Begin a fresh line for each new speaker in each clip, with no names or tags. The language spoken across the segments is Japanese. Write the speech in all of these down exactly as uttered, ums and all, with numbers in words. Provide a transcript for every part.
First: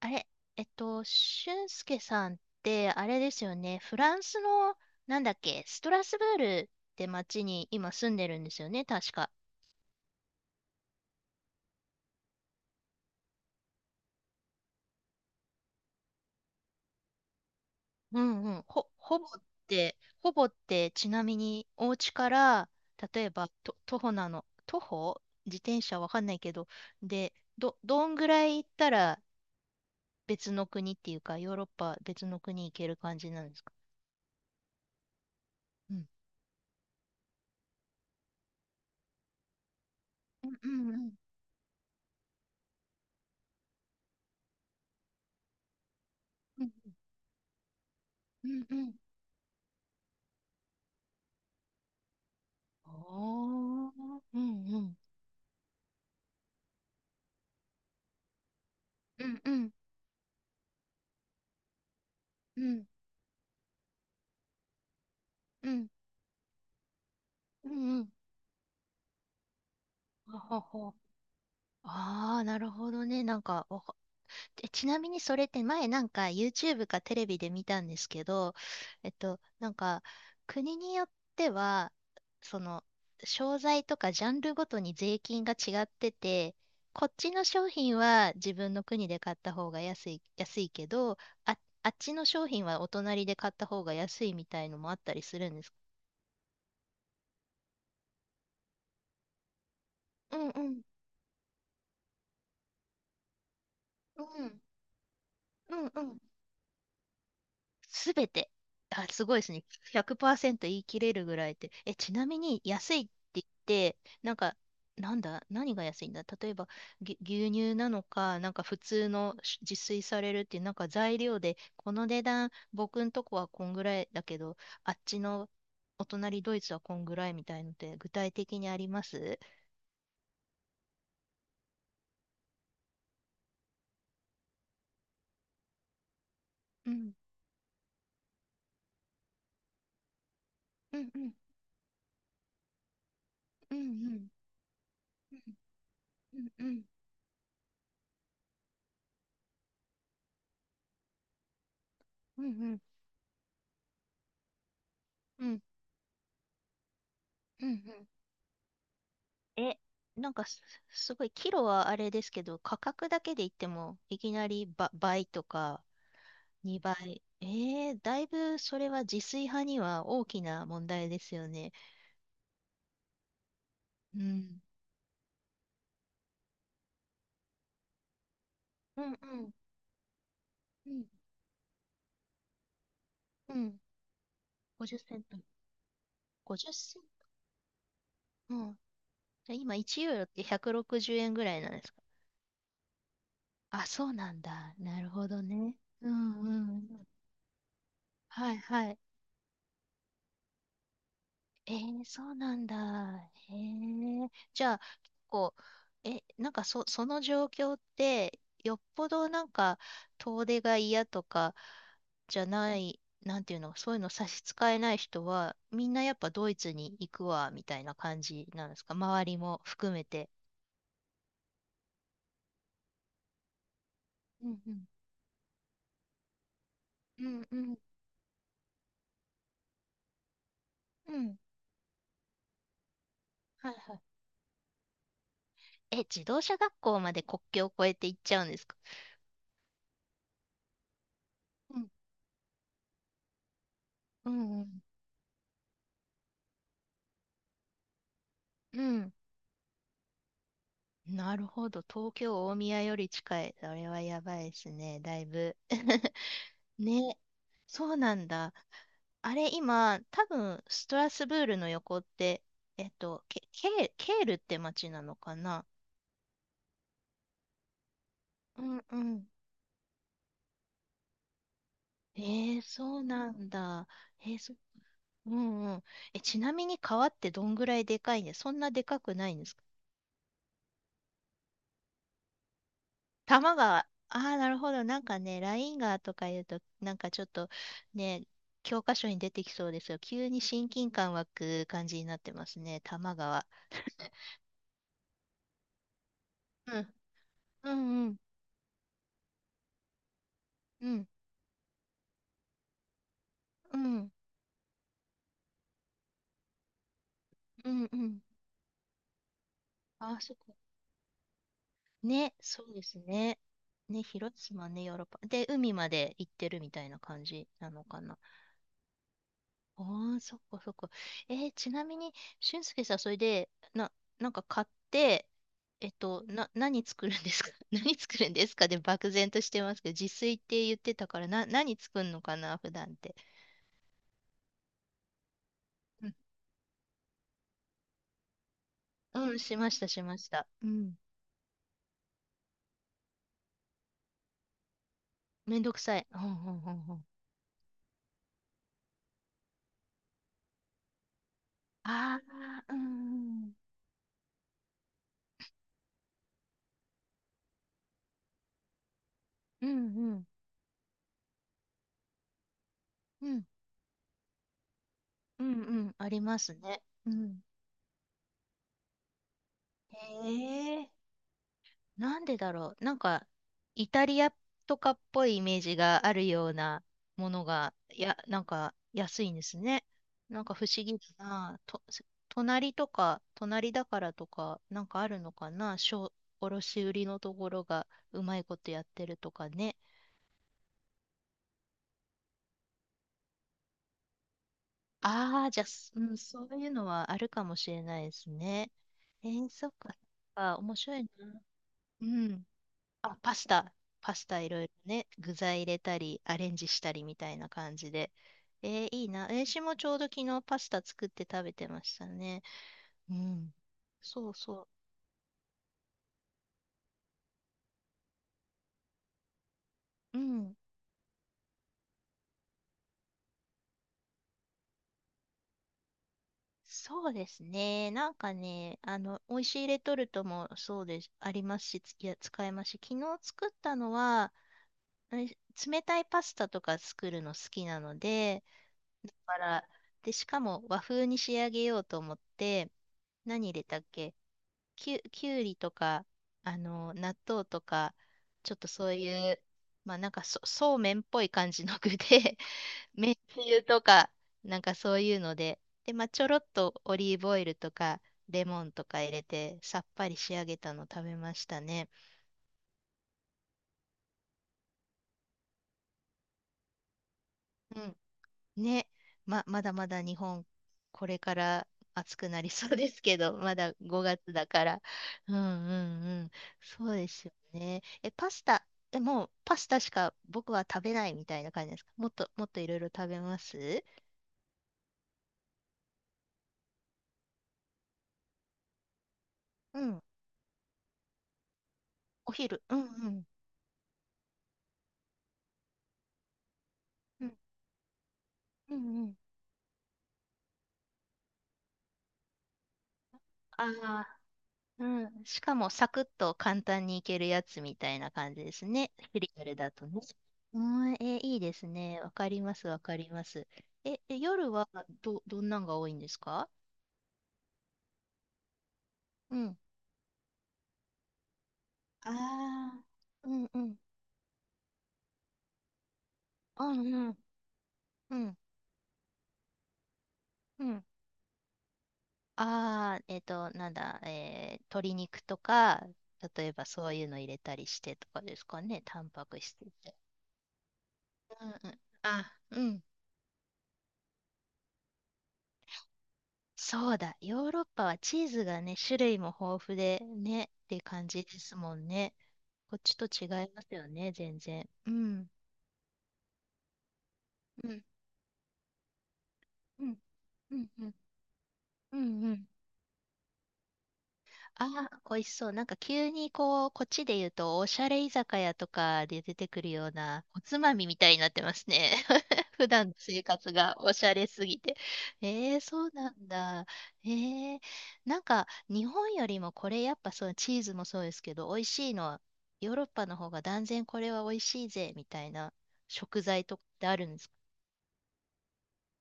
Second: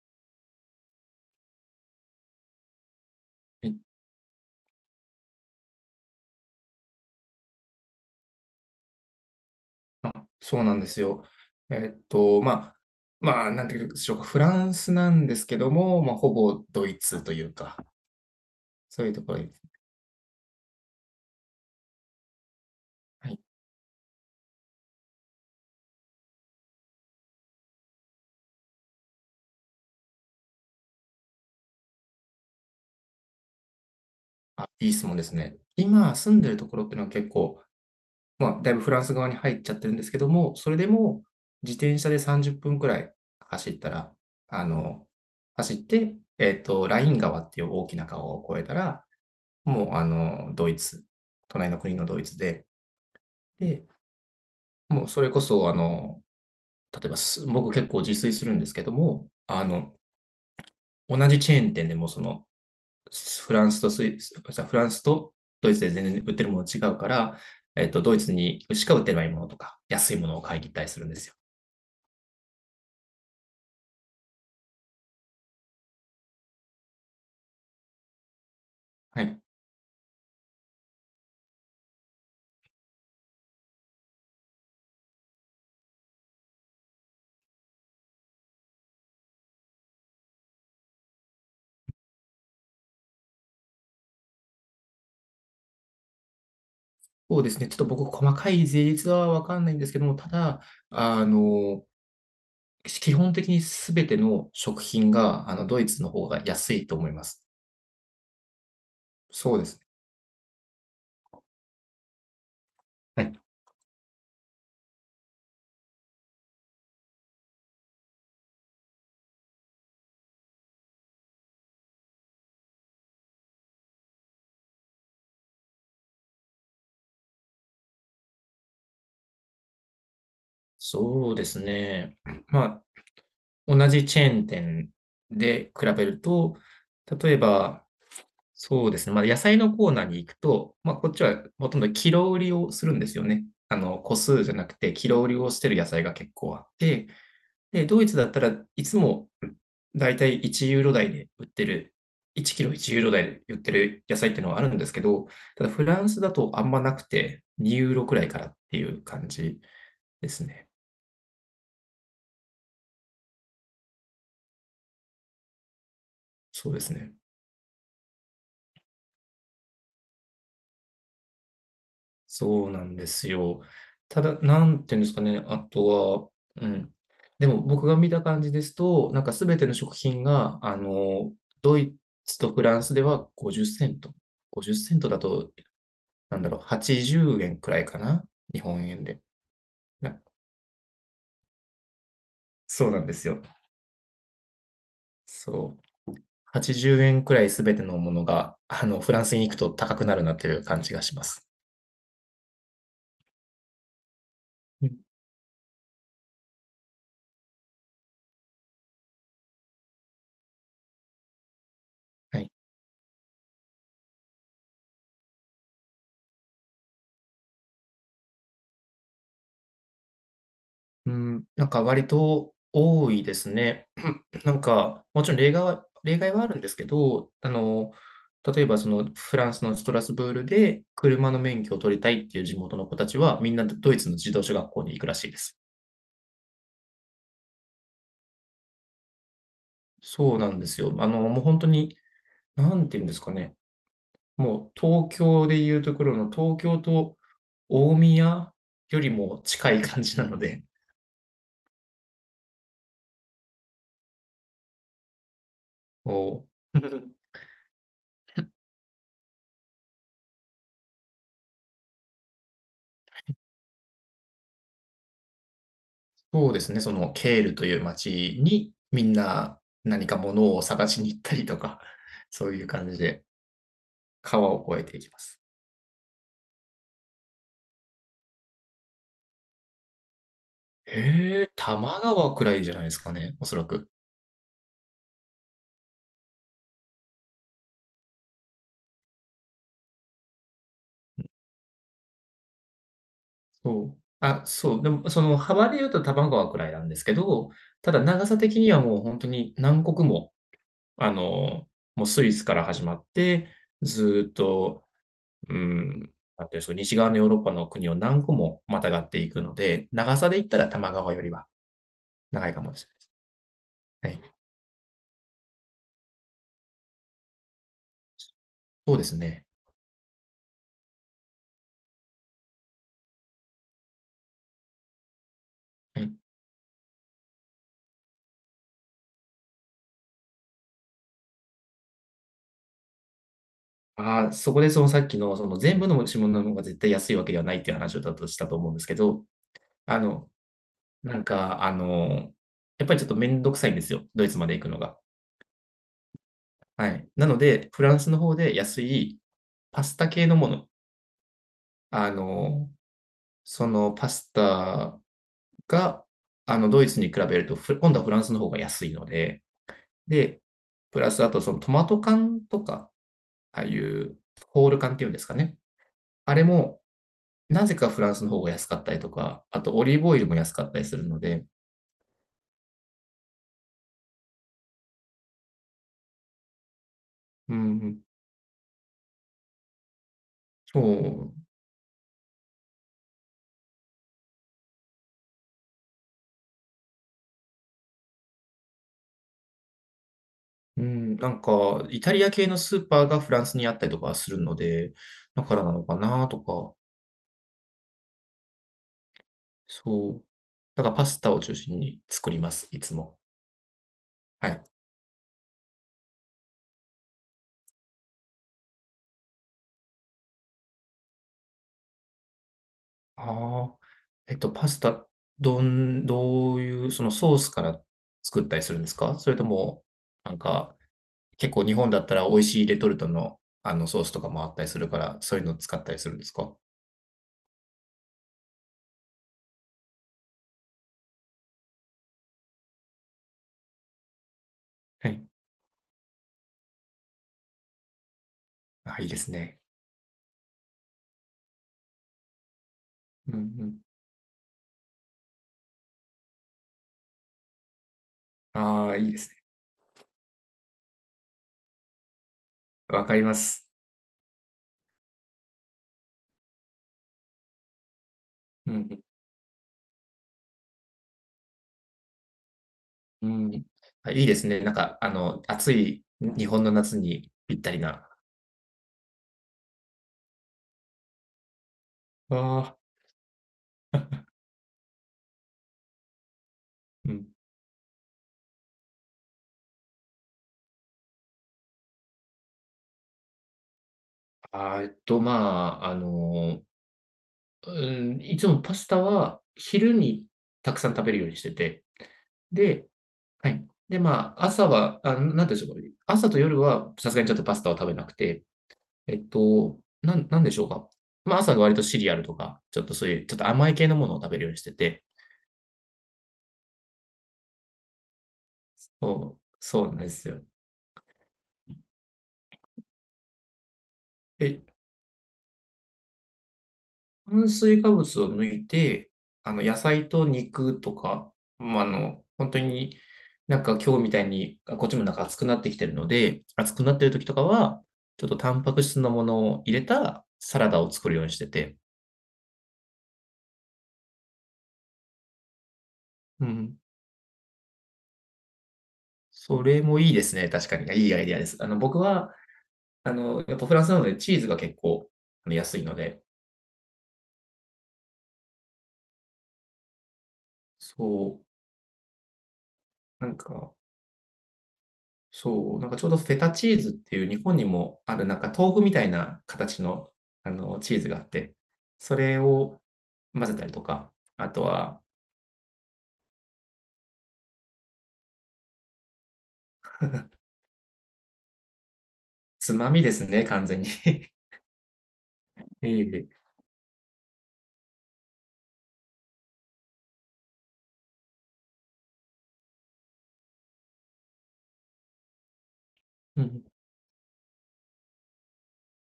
あれ、えっと、俊介さんって、あれですよね、フランスの、なんだっけ、ストラスブールって町に今住んでるんですよね、確か。
あ、そうなんですよ。えっと、まあ、まあ、なんていうんでしょうか、フランスなんですけども、まあ、ほぼドイツというか、
うんうん。ほ、
そういう
ほ
と
ぼ
ころ
っ
に、
て、ほぼって、ちなみに、お家から、例え
はい、
ば、と、徒歩なの、徒歩、自転車わかんないけど、で、ど、どんぐらい行ったら別の国っていうか、ヨーロッパ別の国行ける感じなんですか？
あ、いい質問ですね。
うん。
今住んでるところっていうのは結構、まあ、だいぶフランス側に入っちゃってるんですけど
う
も、
ん
それで
うんうん。
も自転車でさんじゅっぷんくらい走ったら、あの、走って、えっ
う
と、
ん
ライン川っていう大きな川を
う
越え
んう
た
ん。
ら、もう、あの、ドイツ、隣の国のドイツで、で、
おー。うんうん。
もうそれこそ、あの、例えばす、僕結構自炊するんですけど
う
も、
んう
あ
ん
の、同じチェーン店でもその、
うん
フランスとスイス、フランスと
う
ドイツ
ん
で全然売ってるもの違うから、
う
え
ん
っ
う
と、
ん。
ドイツにしか売ってないものとか、安いもの
ほ
を買
ほ
いに行ったり
ほ、
するんですよ。
ああー、なるほどね。なんか、わかえちなみにそれって前なんか YouTube かテレビで見たんですけど、えっ
は
と、
い。
なんか、国によっては、その、商材とかジャンルごとに税金が違ってて、こっちの商品は自分の国で買った方が安い、安いけど、あ、あっちの商品はお隣で買った方が安いみたいのもあったりするんですか？
そうですね。ちょっと僕、細かい税率はわかんないんですけども、た
うん
だ、
うん
あの、基本的にすべて
う
の
ん
食品が、あの、
う
ドイ
んう
ツの
ん。
方が安いと思います。
すべて、あ、すごいです
そう
ね。
です
ひゃくパーセント言い切れるぐらいで、えちなみに安いっ
ね。はい。
て言って、なんか、なんだ、何が安いんだ。例えば牛牛乳なのか、なんか普通の自炊されるっていうなんか材料で、この値段僕んとこはこんぐらいだけど、あっちのお隣ドイツはこんぐらいみたいので、具体的にあります？
そうですね。まあ、同じチェーン店で比べると、
うん
例えば、そうですね、まあ、野菜のコーナーに行くと、まあ、
うん
こっ
う
ち
ん
はほとんどキロ売りをするんですよね。
う
あ
んう
の、個
ん
数じゃなくて、キロ売りをしてる野菜が結構あ
う
っ
ん
て、で、ドイツだったらいつもだいたいいちユーロ台で売ってる、
うんう
1
ん
キロ
うん
いちユーロ台で売ってる野菜っていうのはあるんですけど、
うん
ただフランスだとあんまなくて、
うんう
に
ん。
ユーロくらいからっていう感じ
え、
で
なんか
す
す、
ね。
すごい、キロはあれですけど、価格だけで言っても、いきなりば倍とか
そうです
2
ね。
倍。えー、だいぶそれは自炊派には大きな問題ですよね。
そうなんですよ。
う
ただ、
ん。
なんていうんですかね、あとは、うん。でも僕が見た感じです
う
と、
ん
なんか
う
す
ん
べての食品が、あ
うん
の、ドイツとフランスでは
う
ごじゅっ
ん。
セント。ごじゅっセ
ごじゅう
ント
セ
だ
ント。
と、なんだろう、
ごじゅうセン
80
ト。
円くらいかな、
う
日
ん。
本円で。
じゃあ今いちユー
な
ロってひゃくろくじゅうえんぐらいなんですか？
そうなんですよ。
あ、そうなんだ。なるほどね。
そ
う
う。
んう
80
ん。
円くらいすべてのもの
は
が、
い
あ
はい。
の、フランスに行くと高くなるなという感じがします。
えー、そうなんだ。へえ。じゃあ、
うん、
結構、え、なんかそ、その状況って、よっぽどなんか、遠出が嫌とか、じ
は
ゃ
い。
ない、なんていうの、そういうの差し支えない人は、みんなやっぱドイツに行くわ、みたいな感じなんですか？周りも含めて。
うん、なんか割と多いですね。
う
な
ん
ん
うん。
か、もちろん例外は例外はあるんですけ
う
ど、
ん
あ
うん。
の、例えばそのフランスのストラスブールで
う
車
ん。
の免許を取りたいっていう地元の子たちは、みんな
はい
ド
は
イ
い。
ツの自動車学校に行くらしいです。
え、自動車学校まで国境を越えて行っちゃうんですか？
そうなんですよ。あの、もう本当
うん。
になんていうんですかね、
うんう
もう
ん。
東京でいうところの東京と大宮
う
より
ん、
も近い感じなので、
なるほど。東京、大宮より近い。それはやばいですね、だいぶ。
もう
ね、そうなんだ。あれ、今、多分、ストラスブールの横って、えっと、ケ、ケーケールって町なのかな？
そうですね、そのケールという町
う
に
んう
みん
ん。
な何か物を探しに行ったりとか、
え
そう
ー、
いう感
そ
じ
う
で
なんだ。えー
川
そ、
を越えていきま
う
す。
んうん。え、ちなみに川ってどんぐらいでかいんで、そんなでかくないんですか？
へえ、多摩川くらいじゃないですかね、お
玉
そら
川、あ
く。
あ、なるほど。なんかね、ラインガーとか言うと、なんかちょっと、ね、教科書に出てきそうですよ。急に親近感湧く感じになってますね、玉川。
そう。あ、そう、でもその幅で言うと多摩川くらい
う
なん
ん、
ですけど、
う
ただ
ん、うん、
長さ的にはもうほんとに何国も、
うん、
あの、もうスイスから始まって、ずっと、うーん、なんていうんす西側のヨーロッパの
うん、
国を
うん。
何個もまたがっていくので、
あ
長
あ、
さ
そっ
で言っ
か。
たら多摩川よりは
ね、
長いか
そう
もで
で
す。
すね。ね、
はい、
広島ね、ヨーロッパ。で、海まで行ってるみたいな感じなのかな。
そうですね。
ああ、そっかそっか。えーちなみに、俊介さん、それで、な、なんか買って、えっ
はい。
と、な、何作るんですか？ 何作るんですかで、漠然としてますけど、自炊って言ってたから、な、何作るのかな、普段って。
ああ、そこでそのさっきの、その全部の持
う
ち物の方が絶対安いわけではないっていう話をだとしたと思うんですけど、
ん、うん、しました、
あ
しまし
の、
た。うん。
なんか、あの、やっぱりちょっとめんどくさいんですよ、ドイツまで行くのが。
めんどくさい。うん、うん、うん、
は
うん。
い。なので、フランスの方で安いパスタ系のもの、あ
あ
の、
あ、うん、
そのパスタが、あの、ドイツに比べると、ふ今度はフランスの方が安いので、
うん、うん、うん、
で、プラスあとそのトマト缶とか、
うん、
ああいうホール缶っていうんですか
うん、
ね。
うん、あり
あ
ま
れ
す
も
ね。うん。
なぜかフランスの方が安かったりとか、あとオリーブオイルも安かった
へ
り
え。
するので、
なんでだろう。なんか、イタリアとかっぽいイメージがあるようなもの
う
が、い
ん、
や、なんか安いんですね。なんか不思
そ
議だな。と、隣とか、隣だからとか、なんかあるのかな。小、卸売りのところがうまいことやってるとかね。
う、うん、なんか、イタリア系のスーパーがフランスにあったりとかするので、だ
ああ、
か
じゃ
ら
あ、
なの
す
か
うん、
なと
そういう
か、
のはあるかもしれないですね。えー、そっか、そっ
そう。
か、面
だから
白い
パスタを
な。
中心に
う
作り
ん。
ます、いつ
あ、
も。
パスタ、パスタい
は
ろ
い。
いろね、具材入れたり、アレンジしたりみたいな感じで。えーいいな。えー、私もちょうど昨日パスタ作って食べてましたね。うん。
ああ、
そう
えっと、
そ
パスタ、どん、どういう、そのソースから作ったりするんですかそれとも、
う。う
なん
ん。
か、結構日本だったら美味しいレトルトの、あのソースとかもあったりするから、そういうのを使ったりするんですか
そうですね。なんかね、あの、美味しいレトルトもそうです、ありますし、ついや、使えますし、昨日作ったのは、
は
え
い。
冷たいパスタとか作るの好きなので、
あ、いい
だ
です
か
ね。
ら、で、しかも和風に仕上げようと思って、
うん
何入れ
うん。
たっけ、きゅ、きゅうりとか、あの、納豆とか、ちょっとそ
あ
う
あ、いいです
い
ね。
う、まあなんか、そ、そうめんっぽい感じの具で、
わ
めん
かりま
つゆ
す。
とか、なんかそういうので、で、まあちょろっとオリーブオイルとか、レモン
う
と
ん
か入れて、さっぱり仕上げたの食べましたね。
うん。うん。あ、いいですね。なんか、あの、暑い日本の夏にぴった
う
り
ん、
な。
ね、ま、まだまだ日本、これから暑く
あ
なりそう
あ、
ですけど、まだごがつだから。うんうんうん。そうで
う
す
ん。
よね。え、パスタ、え、もうパスタしか僕は食べないみたいな感じですか？もっと、もっといろいろ食べます？
あー、えっと、まあ、あの、うん、いつもパスタは
う
昼
ん。
にたくさん食べるようにしてて、
お昼。うんう
で
ん。
はい。で、まあ、朝は、あ、なんていうんでしょうかね朝と夜はさすが
う
にちょ
ん
っとパスタは食べなくて、
うんうん。
えっと、なんなんでしょうか。まあ、朝は割とシリアルとか、ちょっとそういうちょっと甘い系の
あ、
ものを食べるようにして
う
て
ん。しかもサクッと簡単にいけるやつみたいな感じですね、フリ
そう、
アルだ
そ
と
うなん
ね。
ですよ。
うん、えー、いいですね。わかります、わかります。え、え
え、
夜はど、どんなんが多いんですか？
炭水化物を抜いて、
う
あ
ん。
の、野菜と肉とか、まあ、あ
あ
の、本当
あ、
に、
うんう
なん
ん。
か今日みたいに、あ、こっちもなんか暑くなってきてるので、
う
暑くな
ん
って
う
る
ん。
時とかは、
う
ちょっと
ん
タンパク質のものを入れたサ
う
ラダ
ん。
を作るようにしてて。
ああ、えっと、なんだ、えー、鶏肉とか、
う
例えば
ん。
そういうの入れたりしてとかですかね、タンパク質
そ
っ
れ
て。
もいいですね、確かに。いいアイディア
う
で
ん
す。あ
う
の、
ん。
僕
あ、
は、
うん、
あの、やっぱフランスなのでチーズが結構、あの、安いので、
そうだ、ヨーロッパはチーズがね、種類も豊富でね、って感
そ
じですもんね。こっちと
う、
違
なん
います
か
よね、全然。うん。
そう、なんかちょうどフェタチーズっていう日本に
うん。
もあるなんか豆腐みたいな形
うん。
の、あ
うん。
の、
うん。
チーズがあって、
う
そ
んう
れ
ん。
を混ぜたりとか、あと
ああ、
は
美味しそう。なんか急にこう、こっちで言うと、おしゃれ居酒屋とかで出てくるような、おつまみみたいになってますね。普
つ
段
ま
の
みで
生
すね、
活
完
が
全に。
おしゃれ すぎて。えー、そう
え
な
え。
んだ。えー、なんか日本よりもこれやっぱそう、チーズもそうですけど、美味しいのはヨーロッパの方が断然これは美味しいぜみたいな食
う
材とか
ん。
ってあるんですか？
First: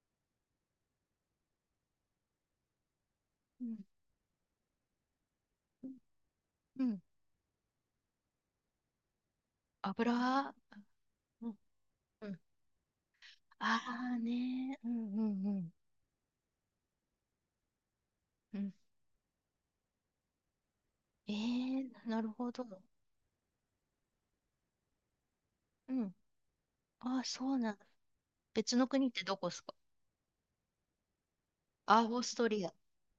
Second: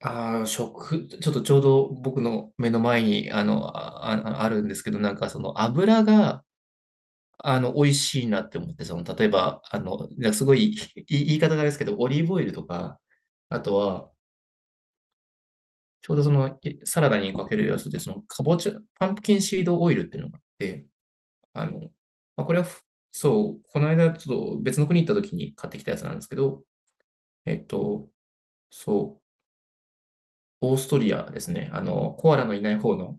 ああ、食ちょっとちょうど僕の目の前に、あ
う
の、
ん。
あああるんですけど、なんかその油が、
うん。
あの、美味しいなって思って、その例えば、あの、なんかす
油、
ごい、い言い
う
方
ん
があれですけど、オリー
う
ブ
ん。
オイルとか、あと
あ
は
あね。うんうんうん。
ちょうどそのサラダにかけるやつで、そのかぼ
う
ち
ん。
ゃ、パンプキンシードオイルっていうのがあって、
え
あの、
ー、なる
まあ、
ほ
これ
ど。
はふ、そう、この間ちょっと別の国行った時に買ってきた
う
やつな
ん。
んですけど、
ああ、そ
え
う
っ
なんだ。
と、
別の国っ
そ
てどこですか？
う、オーストリアですね。あ
あ、オ
の、
ー
コ
ス
アラ
ト
のい
リ
な
ア。
い方の、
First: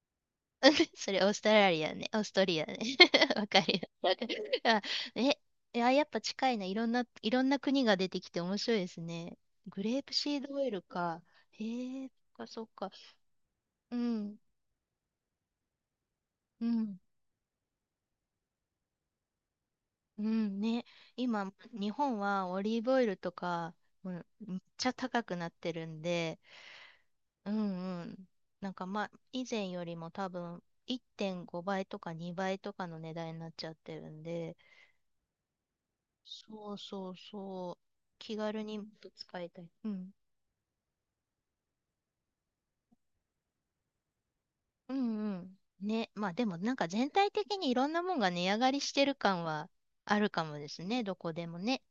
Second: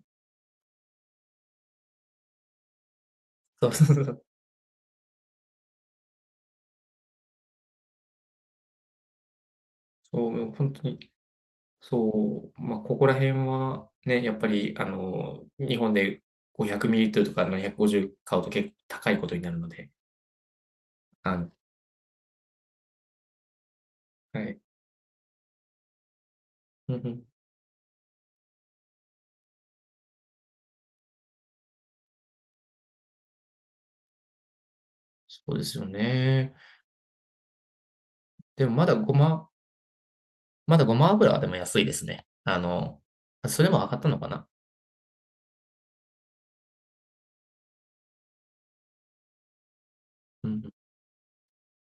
それオーストラリアね。オーストリアね。わか
そう
るよ。
そうそ
わ
う、
かる。あ、え、いや、やっぱ近いな。いろんな、いろんな国が出てきて面白いですね。グレープ
そ
シー
う
ドオイ
本
ル
当に、
か。へえ、そっか
そう、
そっ
まあ、
か。
ここら辺は
う
ね、や
ん、
っぱり、あの、日本で
う
ごひゃく
ん、
ミリリットルとかななひゃくごじゅう買うと結構高いことになるので、
うん、ね。
あの、
今、日本はオリーブオイルとか、うん、
は
めっ
い。
ちゃ高くなってるんで、
うんうん
うんうん。なんかまあ、以前よりも多分いってんごばいとかにばいとかの値段になっちゃってるんで、
そうですよね。
そうそうそう。気軽
でも
に、もっ
まだ
と
ご
使
ま
いたい。うん。
まだごま油はでも安いですね。あの、それも上がったのかな
うんうん。ね、まあでもなんか全体的にいろんなもんが値上がりしてる感はあるか
う
もで
ん、
すね、どこでもね。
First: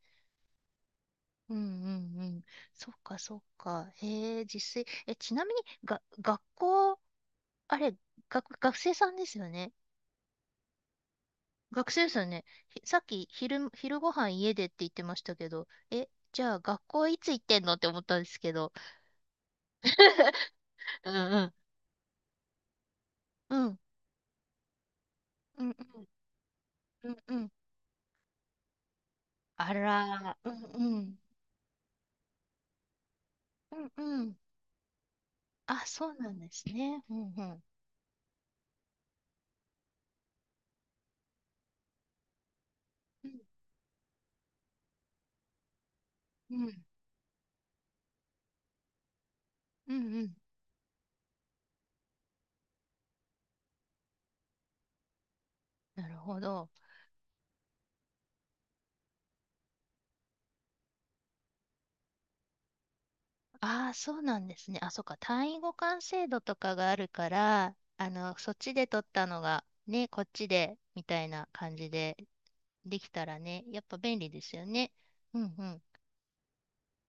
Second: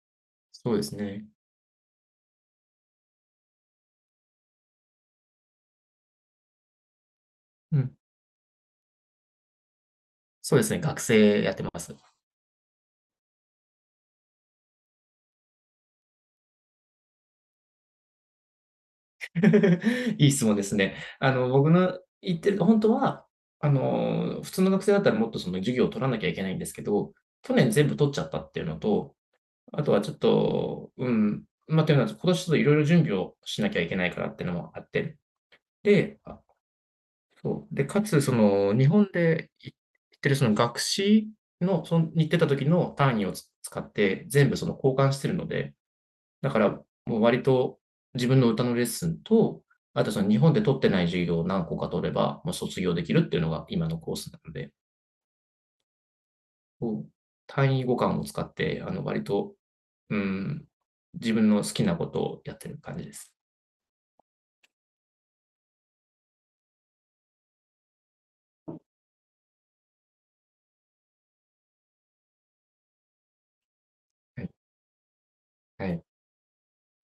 そうですね。
うんうんうん。そっかそっか。へえ、実際、え、ちなみにが、学校、あ
う
れ、
ん、
学、学生さんですよね。
そうですね、学生やってま
学
す。
生ですよね。ひさっき昼、昼ご飯家でって言ってましたけど、え、じゃあ学校いつ行ってんのって思ったんですけど。
いい質問ですね。
うん
あ
う
の、
ん。
僕の言ってる本当は、
う
あ
ん、
の、普通の学生だったらもっとその
うんうん、
授業を取らなきゃいけないんですけ
う
ど、
んうん。
去年全部取っちゃったっていうのと、
あ
あとはちょっ
ら、うん
と、
う
う
ん。
ん、まあ、というのは、今年ちょっといろいろ準備をしな
う
きゃい
ん
けないか
う
らっ
ん。
ていうのもあって、
あ、そう
で、
なんですね。うんうん。
そう。で、かつ、その、日本でい行ってるその学士の、その、に行ってた時の単位
うん
をつ使って、全部その交換してるので、だ
う
から
ん。
もう割と自分の歌のレッスンと、
うんう
あとその
ん。
日本で取ってない授業を何個か取れば、もう卒業できるっていうのが今のコースなので、
なるほど。
こう単位互換を使って、あの、割と、うん、自分の好きなことをやってる感じです。
ああ、そうなんですね。あ、そっか。単位互換制度とかがあるから、あの、そっちで取ったのが、ね、こっちで、みたいな感じでできたらね、やっぱ便利で
はい。
すよね。うんうん
はい